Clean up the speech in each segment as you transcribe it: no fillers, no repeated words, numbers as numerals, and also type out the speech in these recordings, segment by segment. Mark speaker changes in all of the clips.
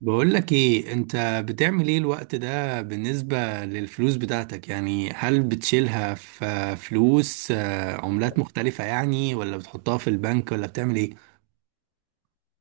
Speaker 1: بقول لك ايه؟ انت بتعمل ايه الوقت ده بالنسبة للفلوس بتاعتك؟ يعني هل بتشيلها في فلوس، عملات مختلفة يعني، ولا بتحطها في البنك، ولا بتعمل ايه؟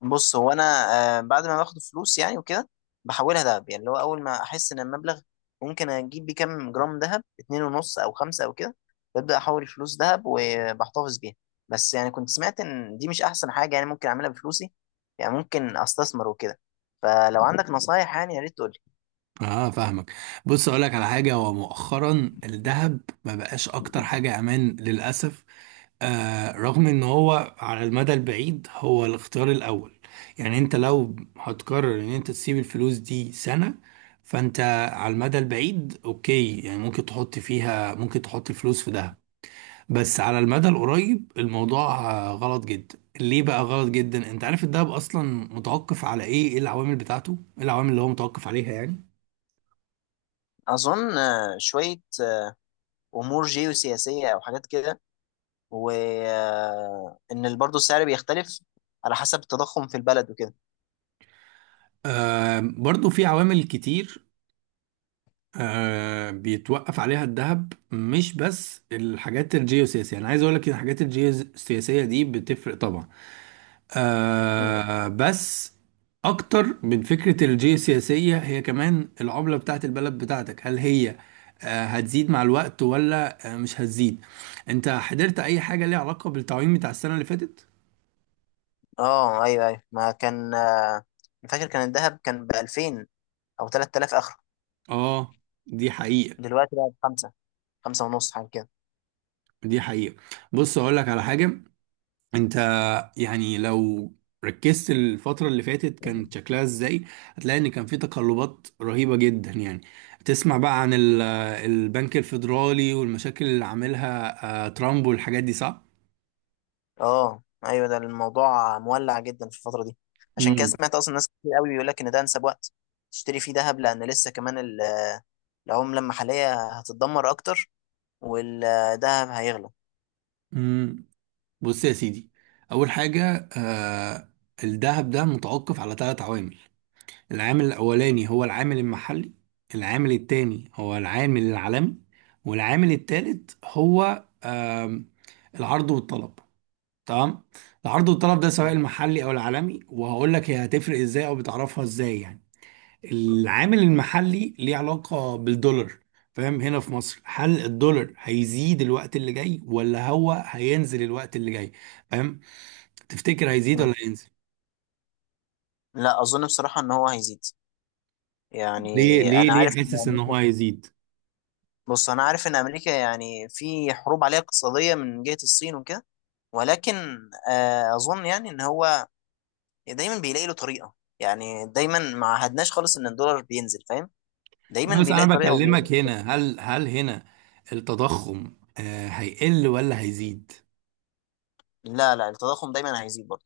Speaker 2: بص هو انا بعد ما باخد فلوس يعني وكده بحولها دهب يعني اللي هو اول ما احس ان المبلغ ممكن اجيب بيه كام جرام دهب اتنين ونص او خمسه او كده. ببدا احول الفلوس دهب وبحتفظ بيها. بس يعني كنت سمعت ان دي مش احسن حاجه يعني ممكن اعملها بفلوسي، يعني ممكن استثمر وكده. فلو عندك نصايح يعني يا ريت تقول لي.
Speaker 1: اه، فاهمك. بص اقول لك على حاجه. هو مؤخرا الذهب ما بقاش اكتر حاجه امان للاسف. رغم ان هو على المدى البعيد هو الاختيار الاول. يعني انت لو هتقرر ان انت تسيب الفلوس دي سنة، فانت على المدى البعيد اوكي، يعني ممكن تحط فيها، ممكن تحط الفلوس في دهب. بس على المدى القريب الموضوع غلط جدا. ليه بقى غلط جدا؟ انت عارف الدهب اصلا متوقف على ايه؟ ايه العوامل بتاعته؟ ايه العوامل اللي هو متوقف عليها يعني؟
Speaker 2: اظن شويه امور جيوسياسيه او حاجات كده، وان برضه السعر بيختلف على حسب التضخم في البلد وكده.
Speaker 1: برضو في عوامل كتير بيتوقف عليها الذهب، مش بس الحاجات الجيوسياسية. أنا عايز أقول لك إن الحاجات الجيوسياسية دي بتفرق طبعا. بس أكتر من فكرة الجيوسياسية، هي كمان العملة بتاعت البلد بتاعتك. هل هي هتزيد مع الوقت، ولا مش هتزيد؟ أنت حضرت أي حاجة ليها علاقة بالتعويم بتاع السنة اللي فاتت؟
Speaker 2: اه، ايوه ايوه. ما كان مش فاكر، كان الذهب كان ب 2000 او 3000 اخر.
Speaker 1: آه دي حقيقة.
Speaker 2: دلوقتي بقى بخمسة، خمسة ونص حاجه كده.
Speaker 1: دي حقيقة. بص أقول لك على حاجة. انت يعني لو ركزت الفترة اللي فاتت كان شكلها ازاي، هتلاقي ان كان في تقلبات رهيبة جدا يعني. تسمع بقى عن البنك الفيدرالي والمشاكل اللي عاملها ترامب والحاجات دي، صح؟
Speaker 2: اه، ايوه. ده الموضوع مولع جدا في الفتره دي، عشان كده
Speaker 1: امم
Speaker 2: سمعت اصلا ناس كتير قوي بيقول لك ان ده انسب وقت تشتري فيه ذهب، لان لسه كمان العمله المحليه هتتدمر اكتر والذهب هيغلى.
Speaker 1: امم بص يا سيدي. اول حاجة، الذهب ده متوقف على 3 عوامل. العامل الاولاني هو العامل المحلي. العامل التاني هو العامل العالمي. والعامل التالت هو آم، العرض والطلب. تمام. العرض والطلب ده سواء
Speaker 2: مم.
Speaker 1: المحلي او العالمي، وهقول لك هي هتفرق ازاي او بتعرفها ازاي يعني. العامل المحلي ليه علاقة بالدولار، فاهم؟ هنا في مصر هل الدولار هيزيد الوقت اللي جاي، ولا هو هينزل الوقت اللي جاي؟ فاهم؟ تفتكر هيزيد ولا
Speaker 2: مم.
Speaker 1: هينزل؟
Speaker 2: لا، اظن بصراحه ان هو هيزيد يعني.
Speaker 1: ليه ليه
Speaker 2: انا
Speaker 1: ليه
Speaker 2: عارف ان
Speaker 1: حاسس ان هو
Speaker 2: امريكا،
Speaker 1: هيزيد؟
Speaker 2: بص انا عارف ان امريكا يعني في حروب عليها اقتصاديه من جهه الصين وكده. ولكن اظن يعني ان هو دايما بيلاقي له طريقه، يعني دايما ما عهدناش خالص ان الدولار بينزل فاهم.
Speaker 1: لا
Speaker 2: دايما
Speaker 1: بس
Speaker 2: بيلاقي
Speaker 1: انا
Speaker 2: طريقه
Speaker 1: بكلمك هنا. هل هنا التضخم هيقل ولا هيزيد؟
Speaker 2: لا لا، التضخم دايما هيزيد برضه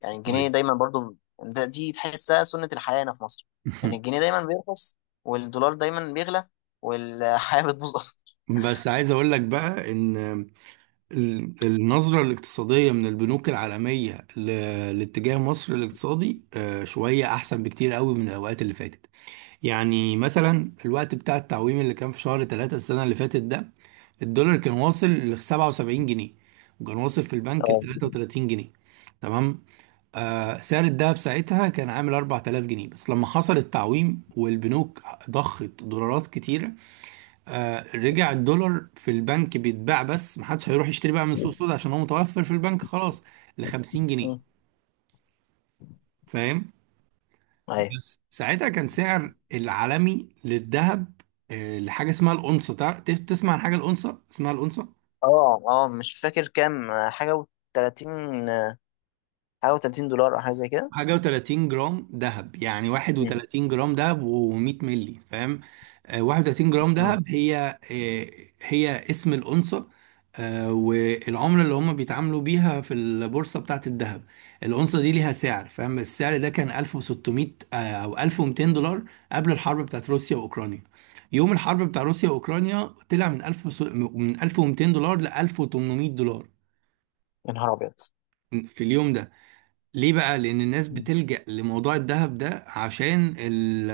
Speaker 2: يعني، الجنيه
Speaker 1: طيب.
Speaker 2: دايما برضه. ده دي تحسها سنه الحياه هنا في مصر، يعني الجنيه دايما بيرخص والدولار دايما بيغلى والحياه بتبوظ اكتر.
Speaker 1: بس عايز اقول لك بقى ان النظرة الاقتصادية من البنوك العالمية لاتجاه مصر الاقتصادي شوية أحسن بكتير قوي من الأوقات اللي فاتت. يعني مثلا الوقت بتاع التعويم اللي كان في شهر 3 السنة اللي فاتت ده، الدولار كان واصل ل 77 جنيه، وكان واصل في البنك ل
Speaker 2: اه.
Speaker 1: 33 جنيه. تمام. سعر الذهب ساعتها كان عامل 4000 جنيه. بس لما حصل التعويم والبنوك ضخت دولارات كتيرة، رجع الدولار في البنك بيتباع، بس محدش هيروح يشتري بقى من السوق السوداء عشان هو متوفر في البنك خلاص، ل 50 جنيه.
Speaker 2: أمم.
Speaker 1: فاهم؟
Speaker 2: ايوه.
Speaker 1: بس ساعتها كان سعر العالمي للذهب لحاجه اسمها الأونصة. تسمع عن حاجه الأونصة، اسمها الأونصة.
Speaker 2: اه اه، مش فاكر كام حاجه و30، حاجه و30 دولار او حاجه زي كده.
Speaker 1: حاجة و30 جرام دهب، يعني
Speaker 2: أمم.
Speaker 1: 31 جرام دهب و100 مللي. فاهم؟ 31 جرام
Speaker 2: أمم.
Speaker 1: دهب هي، هي اسم الأونصة. والعملة اللي هم بيتعاملوا بيها في البورصة بتاعة الذهب، الأونصة دي ليها سعر، فاهم؟ السعر ده كان 1600 أو 1200 دولار قبل الحرب بتاعة روسيا وأوكرانيا. يوم الحرب بتاع روسيا وأوكرانيا، طلع من 1000 من 1200 دولار ل 1800 دولار
Speaker 2: يا نهار ابيض.
Speaker 1: في اليوم ده. ليه بقى؟ لأن الناس بتلجأ لموضوع الذهب ده، عشان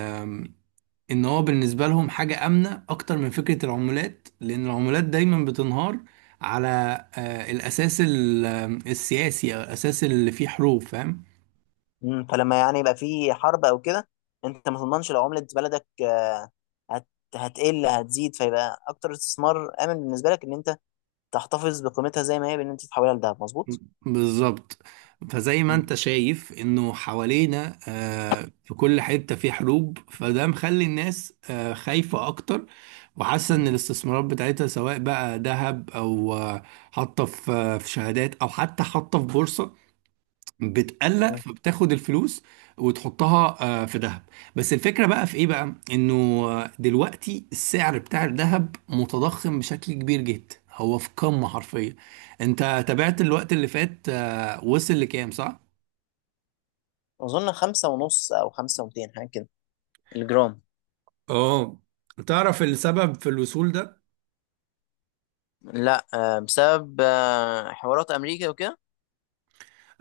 Speaker 1: إن هو بالنسبة لهم حاجة آمنة أكتر من فكرة العملات، لأن العملات دايما بتنهار على الأساس السياسي، أو الأساس اللي فيه حروب. فاهم؟
Speaker 2: مم. فلما يعني يبقى في حرب او كده انت ما تضمنش لو عملة بلدك هت... هتقل هتزيد، فيبقى اكتر استثمار امن بالنسبة لك ان انت تحتفظ بقيمتها زي ما هي، بان انت تحولها لدهب مظبوط.
Speaker 1: بالظبط. فزي ما
Speaker 2: مم.
Speaker 1: انت شايف انه حوالينا في كل حتة في حروب، فده مخلي الناس خايفة اكتر. وحاسة ان الاستثمارات بتاعتها سواء بقى ذهب، او حاطة في في شهادات، او حتى حاطة في بورصة، بتقلق،
Speaker 2: مم.
Speaker 1: فبتاخد الفلوس وتحطها في ذهب. بس الفكرة بقى في ايه بقى؟ انه دلوقتي السعر بتاع الذهب متضخم بشكل كبير جدا، هو في قمة حرفيا. انت تابعت الوقت اللي فات وصل لكام، صح؟
Speaker 2: اظن خمسة ونص او خمسة ومتين حاجة كده، الجرام.
Speaker 1: اه. تعرف السبب في الوصول ده؟
Speaker 2: لا، بسبب حوارات امريكا وكده.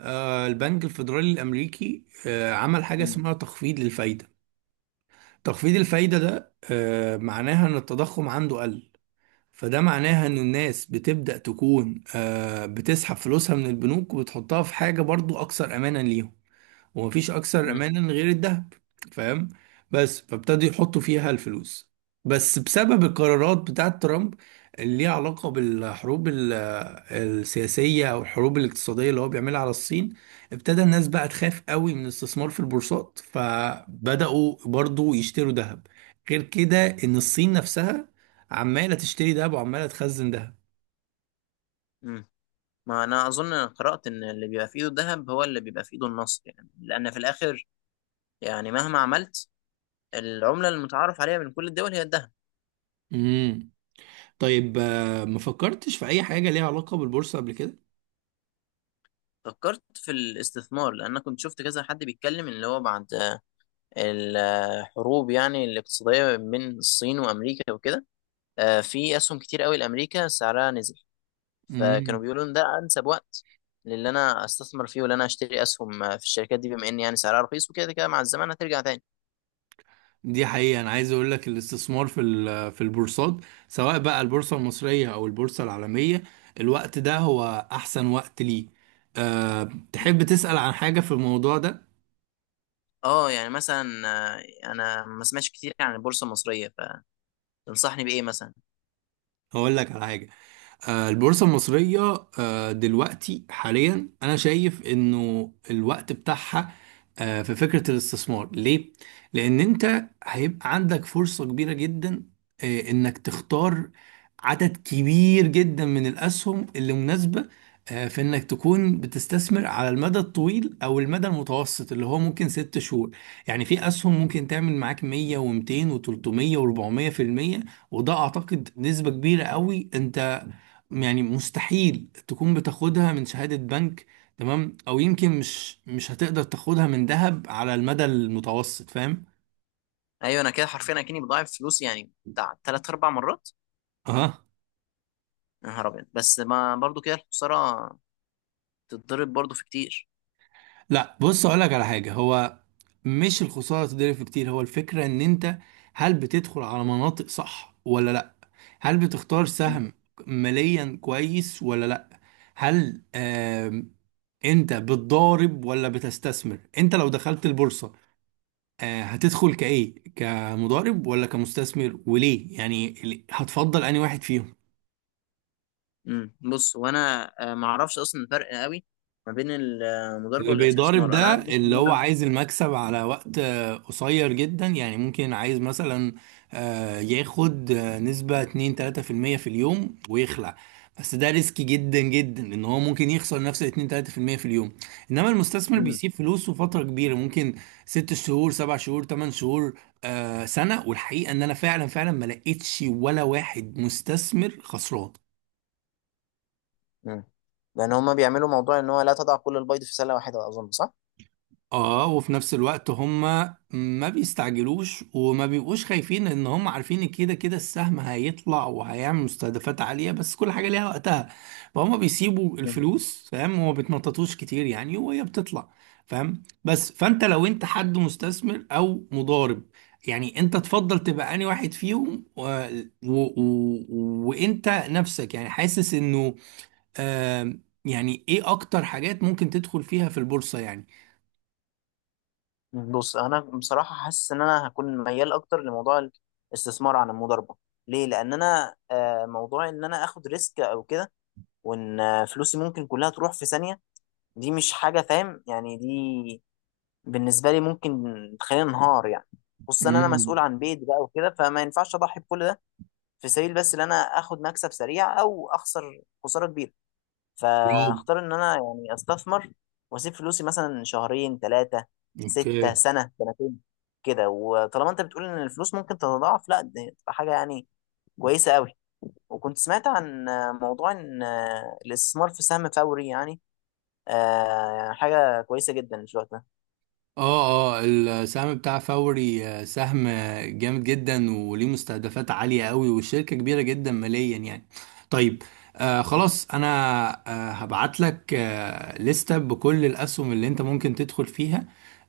Speaker 1: البنك الفيدرالي الامريكي عمل حاجه
Speaker 2: مم.
Speaker 1: اسمها تخفيض للفايده. تخفيض الفايده ده معناها ان التضخم عنده قل. فده معناها ان الناس بتبدأ تكون بتسحب فلوسها من البنوك وبتحطها في حاجة برضو اكثر امانا ليهم. ومفيش اكثر
Speaker 2: مم.
Speaker 1: امانا غير الذهب. فاهم؟ بس فابتدوا يحطوا فيها الفلوس. بس بسبب القرارات بتاعت ترامب، اللي ليها علاقة بالحروب السياسية، أو الحروب الاقتصادية اللي هو بيعملها على الصين، ابتدى الناس بقى تخاف قوي من الاستثمار في البورصات، فبدأوا برضو يشتروا ذهب. غير كده، إن الصين نفسها عمالة تشتري ذهب وعمالة تخزن ذهب.
Speaker 2: مم. ما انا اظن قرأت ان اللي بيبقى في ايده الذهب هو اللي بيبقى في ايده النصر، يعني لان في الاخر يعني مهما عملت، العملة المتعارف عليها من كل الدول هي الذهب.
Speaker 1: امم طيب، ما فكرتش في أي حاجة ليها علاقة بالبورصة قبل كده؟
Speaker 2: فكرت في الاستثمار، لان أنا كنت شفت كذا حد بيتكلم اللي هو بعد الحروب يعني الاقتصاديه بين الصين وامريكا وكده، في اسهم كتير قوي لامريكا سعرها نزل. فكانوا
Speaker 1: مم.
Speaker 2: بيقولوا ان ده انسب وقت للي انا استثمر فيه واللي انا اشتري اسهم في الشركات دي، بما ان يعني سعرها رخيص وكده كده مع الزمن هترجع تاني.
Speaker 1: دي حقيقة. أنا عايز أقول لك الاستثمار في في البورصات، سواء بقى البورصة المصرية أو البورصة العالمية، الوقت ده هو أحسن وقت ليه. أه،
Speaker 2: مم.
Speaker 1: تحب تسأل عن حاجة في الموضوع ده؟
Speaker 2: اه، يعني مثلا آه، انا ما سمعتش كتير عن البورصه المصريه، فتنصحني بايه مثلا.
Speaker 1: هقول لك على حاجة. البورصة المصرية دلوقتي حاليا أنا شايف إنه الوقت بتاعها في فكرة الاستثمار ليه؟ لأن أنت هيبقى عندك فرصة كبيرة جدا، إنك تختار عدد كبير جدا من الأسهم اللي مناسبة، في إنك تكون بتستثمر على المدى الطويل أو المدى المتوسط، اللي هو ممكن 6 شهور. يعني في أسهم ممكن تعمل معاك 100 و200 و300 و400%. وده أعتقد نسبة كبيرة قوي. أنت يعني مستحيل تكون بتاخدها من شهادة بنك. تمام؟ او يمكن مش هتقدر تاخدها من ذهب على المدى المتوسط. فاهم؟
Speaker 2: ايوه انا كده حرفيا اكني بضاعف فلوسي يعني بتاع ثلاث اربع مرات.
Speaker 1: اه،
Speaker 2: يا نهار ابيض، بس ما برضو كده الخساره تتضرب برضو في كتير.
Speaker 1: لا. بص اقول لك على حاجة. هو مش الخسارة تضرب في كتير، هو الفكرة ان انت، هل بتدخل على مناطق صح ولا لا؟ هل بتختار
Speaker 2: مم.
Speaker 1: سهم ماليا كويس ولا لا؟ هل انت بتضارب ولا بتستثمر؟ انت لو دخلت البورصة هتدخل كايه، كمضارب ولا كمستثمر؟ وليه يعني، هتفضل انهي واحد فيهم؟
Speaker 2: مم. بص وانا ما اعرفش اصلا الفرق قوي ما بين المضاربه
Speaker 1: اللي بيضارب
Speaker 2: والاستثمار، انا
Speaker 1: ده
Speaker 2: عارف بس
Speaker 1: اللي
Speaker 2: ان
Speaker 1: هو
Speaker 2: انا.
Speaker 1: عايز المكسب على وقت قصير جدا. يعني ممكن عايز مثلا ياخد نسبة 2 3% في المية في اليوم ويخلع. بس ده ريسكي جدا جدا، ان هو ممكن يخسر نفس ال 2 3% في اليوم. انما المستثمر
Speaker 2: مم.
Speaker 1: بيسيب فلوسه فترة كبيرة، ممكن 6 شهور، 7 شهور، 8 شهور، سنة. والحقيقة ان انا فعلا فعلا ما لقيتش ولا واحد مستثمر خسران.
Speaker 2: مم. لان هما بيعملوا موضوع ان هو لا تضع كل البيض في سله واحده، اظن صح.
Speaker 1: اه. وفي نفس الوقت هم ما بيستعجلوش وما بيبقوش خايفين، ان هم عارفين إن كده كده السهم هيطلع وهيعمل مستهدفات عالية، بس كل حاجة ليها وقتها. فهم بيسيبوا
Speaker 2: مم.
Speaker 1: الفلوس، فاهم؟ وما بيتنططوش كتير يعني، وهي بتطلع. فاهم؟ بس فانت لو انت حد مستثمر او مضارب يعني، انت تفضل تبقى انهي واحد فيهم وانت نفسك يعني حاسس انه آه يعني ايه اكتر حاجات ممكن تدخل فيها في البورصة يعني؟
Speaker 2: مم. بص انا بصراحه حاسس ان انا هكون ميال اكتر لموضوع الاستثمار عن المضاربه. ليه؟ لان انا موضوع ان انا اخد ريسك او كده وان فلوسي ممكن كلها تروح في ثانيه، دي مش حاجه فاهم يعني، دي بالنسبه لي ممكن تخليني انهار يعني. خصوصا انا
Speaker 1: مم.
Speaker 2: مسؤول عن بيت بقى وكده، فما ينفعش اضحي بكل ده في سبيل بس ان انا اخد مكسب سريع او اخسر خساره كبيره.
Speaker 1: روم.
Speaker 2: فاختار ان انا يعني استثمر واسيب فلوسي مثلا شهرين، ثلاثه، سته،
Speaker 1: اوكي.
Speaker 2: سنه، سنتين كده. وطالما انت بتقول ان الفلوس ممكن تتضاعف، لا دي تبقى حاجه يعني كويسه قوي. وكنت سمعت عن موضوع ان الاستثمار في سهم فوري يعني حاجه كويسه جدا في الوقت ده.
Speaker 1: اه، اه، السهم بتاع فوري سهم جامد جدا، وليه مستهدفات عالية قوي، والشركة كبيرة جدا ماليا يعني. طيب. خلاص، انا هبعت لك لستة بكل الاسهم اللي انت ممكن تدخل فيها،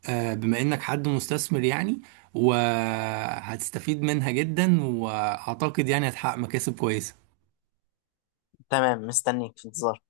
Speaker 1: بما انك حد مستثمر يعني. وهتستفيد منها جدا، واعتقد يعني هتحقق مكاسب كويسة.
Speaker 2: تمام، مستنيك في انتظار.